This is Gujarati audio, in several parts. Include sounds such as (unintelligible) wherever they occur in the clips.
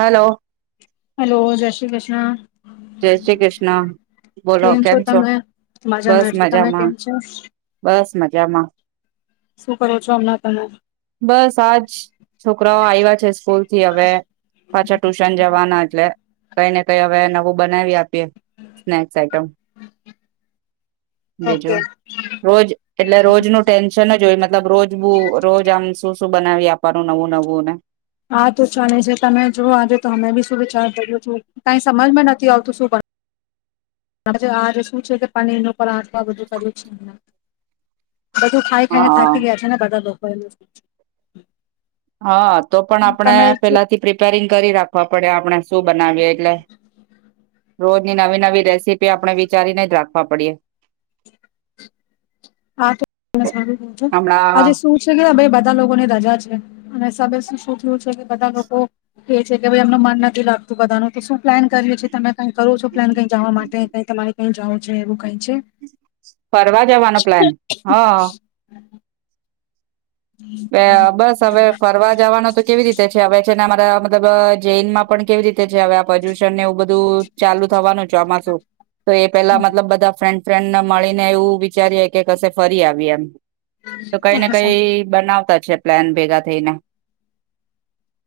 હેલો હલો, જય શ્રી કૃષ્ણ. હા. જય શ્રી કૃષ્ણ. બોલો કેમ છો? બસ મજામાં છું તમે મજામાં! કેમ છો બસ મજામાં. શું કરો છો હમણાં તમે? બસ આજ, છોકરાઓ આઇવા છે સ્કૂલ થી હવે પાછા ટૂશન જવાના એટલે કઈ ને કઈ હવે નવું બનાવી આપ તે સ્નેક્સ આઈટમ, ઓકે બીજું, રોજ એટલે રોજ નું ટેન્શન અજ હોય મત મતલબ રોજબુ રો શું શું બનાવી આપાનું નવું નવું અને હા તો ચાલે છે તમે જુઓ આજે તો અમે બી શું વિચાર કર્યો છો. કઈ સમજમાં નથી આવતું શું બના તમે છે આજે શું છે કે પનીર નું ઉપર આચમાં બધું કર્યું છે. બધું ખાઈ ખાઈને હા થાકી ગયા છે ને બધા લોકો એવુ છે. (inaudible) હા તો પણ આપડે, પેલાથી પ્રિ (inaudible) કરી રાખવા પડે આપણે શું બનાવીએ એટલે (unintelligible) રોજની નવી નવી રેસીપી આપણે વિચારીને જ રાખવા પડીએ આ તો (inaudible) આજે હમણાં શું છે કે હવે બ બધા લોકો ને રજા છે અને સામે શું શું થયું છે કે બધા લોકો કે છે કે ભાઈ એમનું મન નથી લાગ બધાનું કે શું? પ્લાન કર્યું છે તમેં કઈ કરો છો પ્લેન કઈ જાવા માટે, કંઈ તમારે કઈ જાવું છે એવું કઈ? છે ફરવા જવાનો પ્લા પ્લાન, હા. બસ હવે ફરવા જવાનો તો કેવી રીતે છે હવે છે ને અમારા મતલબ જૈનમાં પણ કેવી રીતે છે હવે આ પ્રદુષણ ને એવું બધું ચાલુ થવાનું ચોમાસું, તો એ પેલા હમ, મતલબ બધા ફ્રેન્ડ ફ્રેન્ડને મળીને એવું વિચારીએ કે કશે ફરી આવી એમ. તો કઈ ને કઈ (inaudible) (unintelligible) પ્લાન ભેગા થઈને.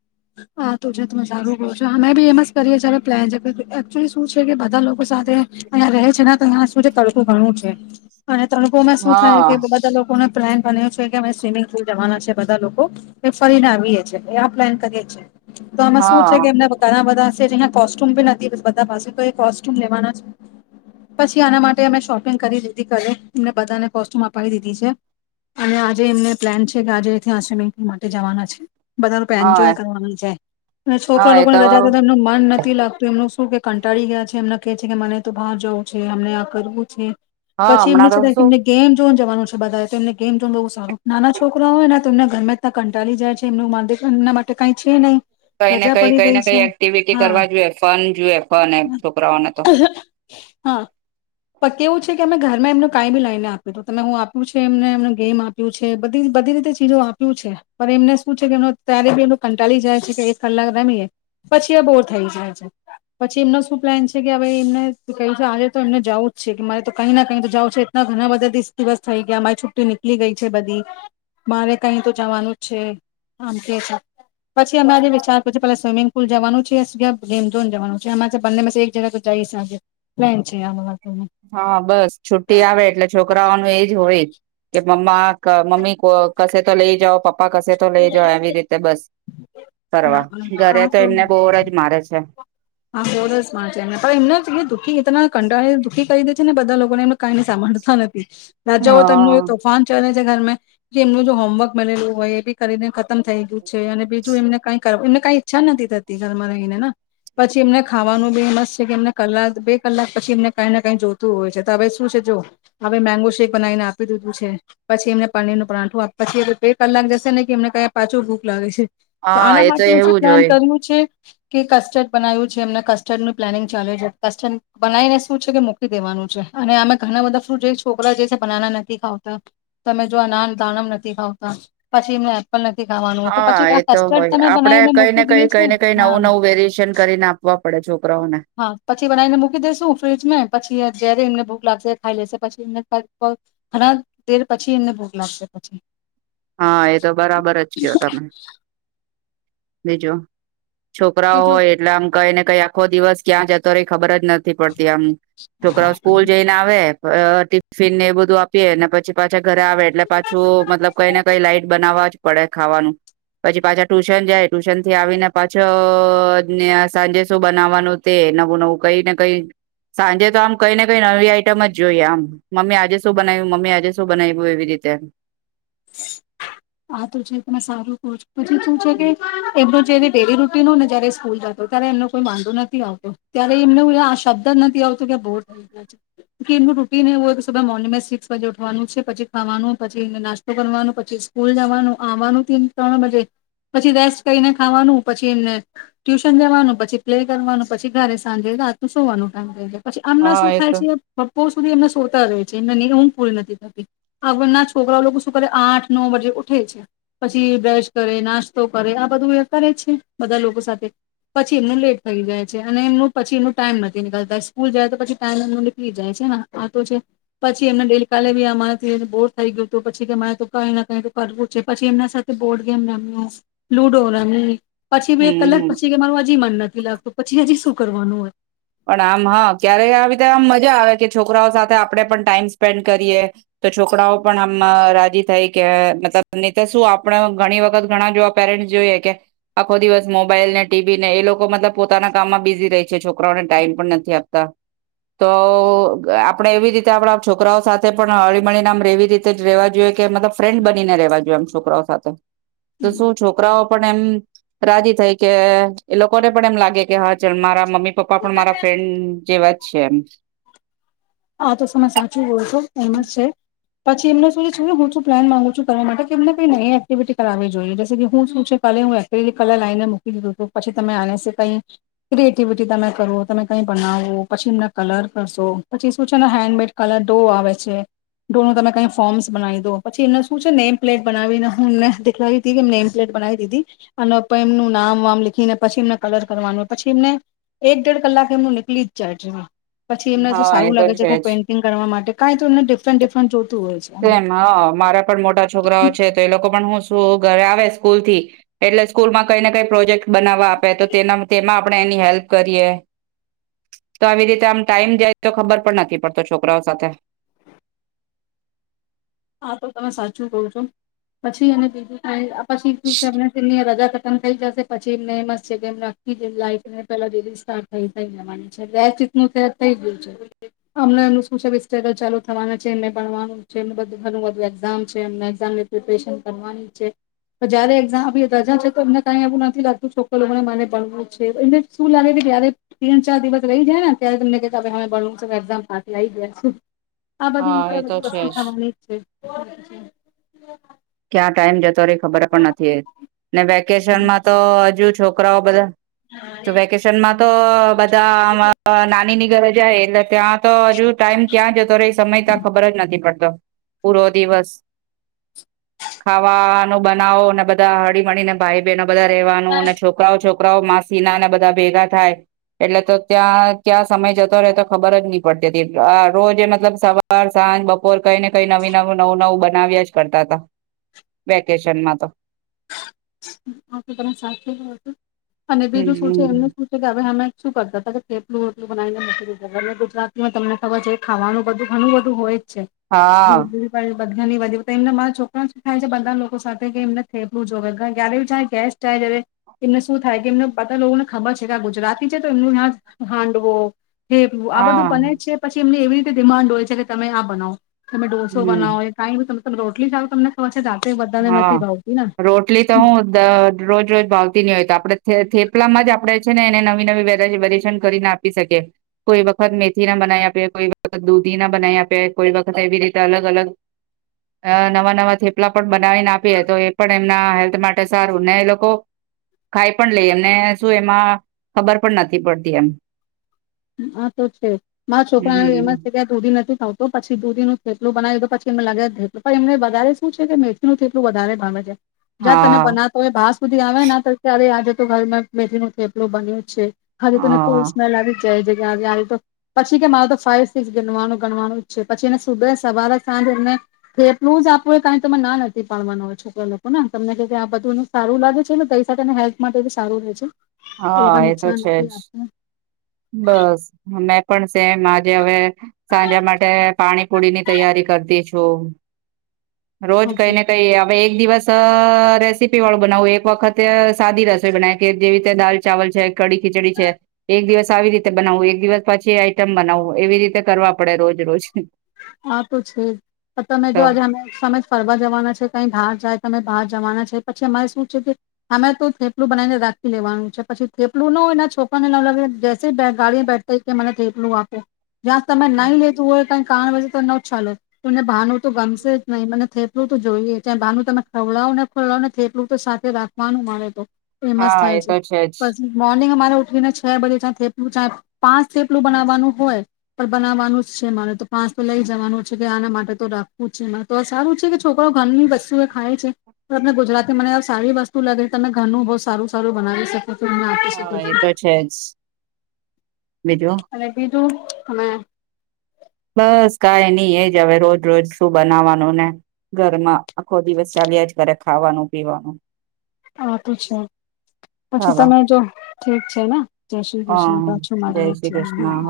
(unintelligible) બીમસ કરીએ પ્લાન છે એકચુલી શું છે કે બધા લોકો સાથે અં રહે છે તો અ શું છે તડકું ઘણું છે અને તણખોમાં શું થાય કે હા બધા લોકોને પ્લાન બન્યો છે કે અમે સ્વિમિંગ પુલ જવાના છે બધા લોકો એ ફરીને આવીએીએ એ આ પ્લાન કરીએ (inaudible) તો આમાં શું હા છે કે એમને ઘણા બધા જે જહીંયા કોસ્ટ્યુમ બી હતી બધા પાસે તો એ કોસ્ટ્યુમ લેવાના છે પછી આના માટે અમે શોપિંગ કરી દીધી કરે એમને બધાને કોસ્ટ્યુમ અપાવી દીધી છે અને આજે એમને પ્લાન છે કે આજેથી્યાંશે મેં એ માટે જવાના છે. બધનું પહેનજ હા કરવા છે અને હા છોકરા એ લોકોને તો રજા એમનું મન નથી લાગતું એમનું શું કે કંટાળી ગયા છે એમને કેહે છે કે મને તો બહાર જવું છે અમને આ કરવું છે. હા પછી હમણાં એમની તો સતાાય કે શું એમને ગેમ જો જવાનું છે બધાને ગમ જો બ સારું નાના છોકરા હોયને તેમને ગરમે જ ત કંટાળી જાય છે એમનેું મા એ માટે તો કઈ છે નઈ. કઈ ને કઈ કઈ ને કઈ એક્ટિવિટી કરવા જોઈએ ફન જોુએ ફન એ છોકરાઓને તો હા પ કેવું છે કે અમે ઘરમાં એમનું કાઈ બી લઈને આપ્યું હત તમે હું આપ્યું છે એમને એમ ગેમ આપ્યું છે બધી બધી રીતે ચીજો આપ્યું છે પણ એમને શું છે કે એ અત્યારે બી એ કંટાળી જાય છે કે એક કલાક રમીએ પછી એ બોર થઈ જાય છે પછી એમનો શું પ્લાન છે કેાઈ એમને ક છે આજે તો એમને જવું જ છે કે મારે તો કઈ ના કઈ તો જવું છે એટના ઘણા બધા દીસ દિવસ થઈ ગયા મારી છુટી નીકળી ગઈ છે બધી મારે કઈ તો જવાનું જ છે આમ કે છે. પછી અમા જે વિચારું છે પેલા સ્વિમિંગ પુલ જવાનું છે ગેમઝોન જવાનું છે અરે બંને પ એક જગ્યા તો જઈ શકી પ્લેન છે આ હા બસ છુટી આવે એટલે છોકરાઓ ન એજ હોય જ કે મમ્મા મમ્મી કશે તો લઈ જાઓ પપ પપ્પા કશે તો લઈ જ આવી રીતે બસ હા ફ ઘરે તો એમને બોરજ મારે છે. હા (inaudible) કંડા દુખી કહી દે છે ને લોકોને એમ કઈ સાભળતા ન રાજાઓ હા તેમનું તોફાન છે ઘર એમનું જો હોમવર્ક બનેલું હોય એ બી કરીને ખતમ થઈ ગયું છે અને બીજું એમને કઈ કઈ ઈચ્છા નથી થતી ઘરમાં રહીને પછી એમને ખાવાનું બી મસ્ત છે કે એમને કલાક બે કલાક પછી એમને કઈ ને કઈ જોતું હોય છે તો હવે શું છે જો હવે મેંગો શેક બનાવીને આપી દીધું છે પછી એમને પનીર નું પરંઠું પછી બે કલાક જશે ને કે એમને ક્યાયા પાછોળ ભૂક લાગે છે તો હા આના એ માટે હું શું એવું જ પ્લાન હોય કર્યું છે. કે કસ્ટર્ડ બનાવ્યું છે એમને કસ્ટર્ડનુંું પ્લાનિંગ ચાલે છે કસ્ટર્ડ બનાવીને શું છે કે મૂકી દેવાનું છે અને અમે ઘણા બધા જે છોકરા જે છે બનાના નથી ખાવતા તમે જો આ ના દાણમ નથી ખાવતા પછી એમને લ નથી ખાવાનું હો તો હા પછી આ એ તો કસ્ટર્ડ હોય તમે આપડે બનાવીને કઈ ને મૂકી દે કઈ કઈ ને છે કઈ હા નવું નવું વેરિએશન કરીને આપવા પડે છોકરાઓને હા પછી બનાવીને મૂકી દેસુ ફ્રીજમાં પછી જ્યારે એમને ભૂખ લાગશે ખાઈ લેશે પછી એમ ઘણા તેર પછી એમને ભૂખ લાગશે પછી હા. તો બરાબર જ કયો તમે ભેજો. છોકરાઓ બીજું હોય એટલે આમ કઈને ઈ આખ દિવસ ક્યાં જતો રે ખબર જ નથી પડતી આમ છોકરાઓ સ્કૂલ જઈને આવે અ ટિફિન ને એ બધું આપીએ ને પછી પાછા ઘરે આવે એટલે પાછું મતલબ કઈ લાઈઇટ બનાવા જ પડે ખાવાનું પછી પાછા ટ્યુશન જાય ટ્યુશન થી આવીને પાછો સાંજે શું બનાવવાનું તે નવું નવું કઈ ને કઈ સાંજે તો આમ કઈ ને કઈ નવી આઈટમ જ જોઈએ આમ મમ્મી આજે શું બનાવ્યું મમ્મી આજે શું બનાવ્યું એવી રીતે આા તો છે તમે સારું છો બી તું છે કે એમડું જે ડેલી રૂટિન ને જયારે સ્કૂલ જાતો ત્યારે એમનો કોઈ વાંધો નથી આવતો ત્યારે એમને આ શબ્દ જ નથી આવતો કે બોર થઈ ગયા છે એમનું રૂટિન એું મોર્નિંગ સિક્સ વાગે ઉઠવાનું છે પછી ખાવાનું પછી એસ્ કરવાનું પછી સ્કૂલ જવાનું આવવાનું ત્રણ બજે પછી રેસ્ટ કરીને ખાવાનું પછી એમને ટ્યુશન જવાનું પછી પ્લે કરવાનું પછી ઘરે સાંજે રાતનું સોવાનું ટાઈમ થઈ જાય પછી આમના હા શું એ થાય તો છે સુધી એમને સોતા હો છે એ એ હું પૂરી નથી કરતી આના છોકરાઓ લોકો કર આઠ નવ વજે ઉઠે છે પછી બ્રશ કરે નાસ્તો કરે આ બધું કરે છે બધા લોકો સાથે પછી એમનું લેટ થઈ જાય છે અને એમનું પછી એમનું ટાઈમ નથી નીકળતા સ્કૂલ જાય તો પછી ટાઈમ એમ નીકળી જાય છે ને આતો છે પછી એમને ડેલ કાલે બી અમારાથી બોર થઈ ગયોું પછ કે મારે ત કઈ કઈ કરવું છે પછી એમના સાથે બોર્ડ ગેમ રમ્યો લુડો રમી પછી બ એક કલાક હમ પછી કે માર હજી મન નથી લ તો પછી હજી શું કરવાનું હોય પણ આમ હા ક્યારે આવી રીતે આમ મજા આવે કે છોકરાઓ સાથે આપણે પણ ટાઈમ સ્પેન્ડ કરીએ તો છોકરાઓ પણ આમ રાજી થઈ કે મતલબ તો શું આપણે ઘણી વખત ઘણા જોવા પેરેન્ટસ જોઈએ કે આખો દિવસ મોબાઈલ ને ટીવી ને એ લોકો મતલબ પોતાના કામમાં બીઝી રહી છે છોકરા છોકરાઓને ટાઈમ પણ નથી આપતા તો આપણે એવી રીતે આપણા છોકરાઓ સાથે પણ હળી મળળીને એવી રીતે જ રેવા જોઈએ કે મતલબ ફ્રેન્ડ બનીને રેવા જોઈએ આમ છોકરાઓ સાથે તો શું છોકરાઓ એમ રાજી થઈ કે લોકોને પણ એમ લાગે કે હા ચ મારા મમ્મી પપ્પા પણ મારા ફ્રેન્ડ જેવા જ છે એમ હા તો સમસ્યા શું બોલતોો એમાં છે પછી એમને શું છે હું શું પ્લાન માંગુ છું તમા માટે કે એમને કઈ નઈ એક્ટિવિટી કરાવવી જોઈએ જ કે હું શું છે કાલે હું એક કલર લાઈને મૂકી દીધુંું પછી તમે આને કઈ ક્રિએટિવિટી તમે કરો તમે કઈ બનાવો પછી એમને કલર કરશો પછી શું છેને હેન્ડમેડ કલર ડો આવે છે ડો નું તમે કઈ ફોર્મ્સ બનાવી દો પછી એમને શું છે નેમ પ્લેટ બનાવીને હું એમને દેખવી દી કે નેમ પ્લેટ બનાવી દીધી અને એમનું નામ વામ લીખીને પછી એમને કલર કરવાનું હોય પછી એમને એક દેડ કલાક એમનું નીકળી જ જાય છે પછી એમને તો હા એ સારું લાગે છે હું જ પેઇન્ટિંગ કરવા માટે કઈ તો ડિરન્ટ ડિફન્ટ તેમ હ મારા પણ મોટા છોકરાઓ છે તો એ લોકો પણ હું ઘરે આવે સ્કૂલ થી એટલે સ્કૂલમાં કઈને કઈ પ્રોજેક્ટ બનાવવા આપે તો તેમાં આપણે એની હેલ્પ કરીએ તો આવી રીતે આમ ટાઈમ જાય તો ખબર પણ નથી પડતો છોકરાઓ સાથે હા તો તમે સાચું કો છો પછી અને બીજું કઈ પછી તમને સની રા ખતમ થઈ જશે પછી એમને છે કે લને પે સાર જવાનીીત થ ગયું છેમ એમ છે સગલ ચાલુ થવા છે એ ભણવાનું છે ઘણું બધું એક્ઝામ છે એમને એઝામની પ્રિપરેશન કરવાની છે તો જયારે એક્ઝામ રજા છે તો એમને કઈ એવું નથી લાગતું છોકરરોને મને ભણવું છે એમને શું લાગે કે જયારે તીણ ચાર દિવસ રહી જાય ને ત્યારે તમને કે કે હ ભણવું છે એક્ઝામ પાાક લી ગયા આ બધી હા રીતે એ આ તો બધી છે વસ્તુ જ. ખવાની રછી ક્યાં ટાઈમ જતો ખબર પણ નથી ને વેકેશન માં તો હજુ છોકરાઓ બધા વેકેશનમાં તો છે બધા નાની ની ઘર જ એ ત્યાં તો હજુ ટાઈમ ક્યાં જતો ર એ સમય ત ખબર જ નથી પડતો. પૂરો દિવસ ખાવાનું બનાવો અને બધા હળીમીને ભાઈ બહેનો બધા રવાનું અને છોકરાઓ છોક છોકરાઓ માસીનાને બધા ભેગા થાય એટલે તો ત્યાં ત્યાં સમય જતો રહેે તો ખબર જ નહી પડતી હતી, આ રોજ એ મતલબ સવાર સાંજ બપોર કઈ ને કઈ નવી નવું નવું નવું બનાવ્યા જ કરતા હતા. વેકેશનમાં તો તચ અને બીજું શું છે એમનું હમ શું છે કે હવે અમે શું કરતા હતા કેટલું હોટલું બનાવીને મકકીધ અને ગુજરાતી માં તમને ખબર છે ખાવાનું બધું ઘણું બધું હોય. છે. હા (unintelligible) બધાણી વધી તો એમને મારા છોકરા શ થાય છે બધા લોકો સાથે કે એમને થેલું જો. ક્યારે ગેસ્ટાય જ એમને શું થાય કે એમને પ લોકોને ખબર છે કે ગુજરાતી છે તો એમનુંયાં હાંડવો થેપલો આ બધું હા બને છે પછી એમની એવી રીતે ડિમાન્ડ હોય છે કે તમે આ બનાવો. તમે ડોસો હમ બનાવો કઈ બી તમે રોટલી ખ તમને ખબર છે રાતે બધાને હા નથી ભાવતી ને રોટલી તો હું રોજ રોજ ભાવતી નહી હોય તો આપડણે થેપલામાં જ આપણેે છે ને એને નવી નવી વેરએશન કરીને આપી શકીએ કોઈ વખત મેથી ના બનાવી આપીએ કોઈ વખત દૂધી ના બનાવી આપએ કોઈ વખત એવી રીતે અલગ અલગ નવા નવા થેપલા પણ બનાવીને આપીએ તો એ પણ એમના હેલ્થ માટે સારું ને એ લોકો ખાઈ પણ લઈ એમને શું એમાં ખબર પણ નથી પડતી એમ આ તો છે મા છોકરા એમ હમ જ છે ત્યાં દૂધી નથી ખાવતો પછી દૂધી ન એટલું બના્યું દ તો પછી એ લાગે જેું પણ એમને વધ શું છે કે મેથીનું એટલું વધારે ભણે છે. જ્યાં તમે હા બનાતો હોય બાર સુધી આવે ના ત્યારે આ તો ઘરમાં મેથી નો થેપલો બન્યો છે. હા ત ન સ્મેલ આવી. જય જગ્યા તો પછી કે મારે તો ફાઈવ સિક્સ ગણવાનું ગણવાનું જ છે પછી એને સુબે સવારે સાંજ એને થેટલું જ આપું હોય કમે ના નથી પાડવાનું હોય છોકરા લોકો ને તમને આ બધું એ સારું લાગે છે ને કઈને હેલ્થ માટે બ સારું રહેે છે. હા લોકોને એ તો નુકસાન છે નથી જ આપતું બસ મેં પણ સેમ આજે હવે સાંનયા માટે પાણીપુળી ની તૈયારી કરતી છું. રોજ કઈ ઓકે ને કઈ હ એક દિવસ રેસીપી વાળું બનાવું એક વખતે સાદી રસોઈ બનાવી કે જેવી રીતે દાલ ચાવલ છે કડી ખીચડી છે એક દિવસ આવી રીતે બનાવવું એક દિવસ પછી આઈટમ બનાવવું એવી રીતે કરવા પડે રોજ રોજ હા તો છે જ પણ તમે જો તો આજે અમે ફરવા જવાના છે કઈ ધાર જાય તમે બહાર જવાના છે પછી અમારે શું છે કે અમે તો થેપલું બનાવીને રાખી લેવાનું છે પછી થેપલું નો એના છોકરા ને લગે જ ગાડી બેઠ કે મને થેપલું આપો જ્યાં સમય નહી લતું હોય ત કારણ વજે ન ચાલે તને ભાાનુ તો ગમશે જ નહીં મને થટલું તો જોઈએ ત્યા ભાનું તમે ખવડાવો ને ખોડો ને થેટલું તો સાથે રાખવાનું મળે તો ફેમસ હા થાય એ છે તો જ પછી રે ઉઠને છ બે થેલું પાંચ થેપલું બનાવવાનું હોય પણ બનાવાનું જ છે મારે તો પાંચ તો લઈ જવાનું છે કે આના માટે તો રાખવું છે એમાં તો સારું છે કે છોકરો ઘરની શું એ ખાય છે તમને ગુજરાતી મને સારી વસ્તુ લાગે તમે ઘરનું બહુ સારું સારું બનાવી શકી હા એ તો છે જ બીજું શું તમે બસ કઈ નઈ એજ હવે રોજ રોજ શું બનાવવાનું ને ઘરમાં આખો દિવસ ચાલ્યા જ ઘરે ખાવાનું પીવાનું હા તો છે પછી ચાલો તમે જો ઠીક છે ને જય શ્રી હા કૃષ્ણ પાછું જય મળએ જ શ્રી છે કૃષ્ણ હા હ (inaudible)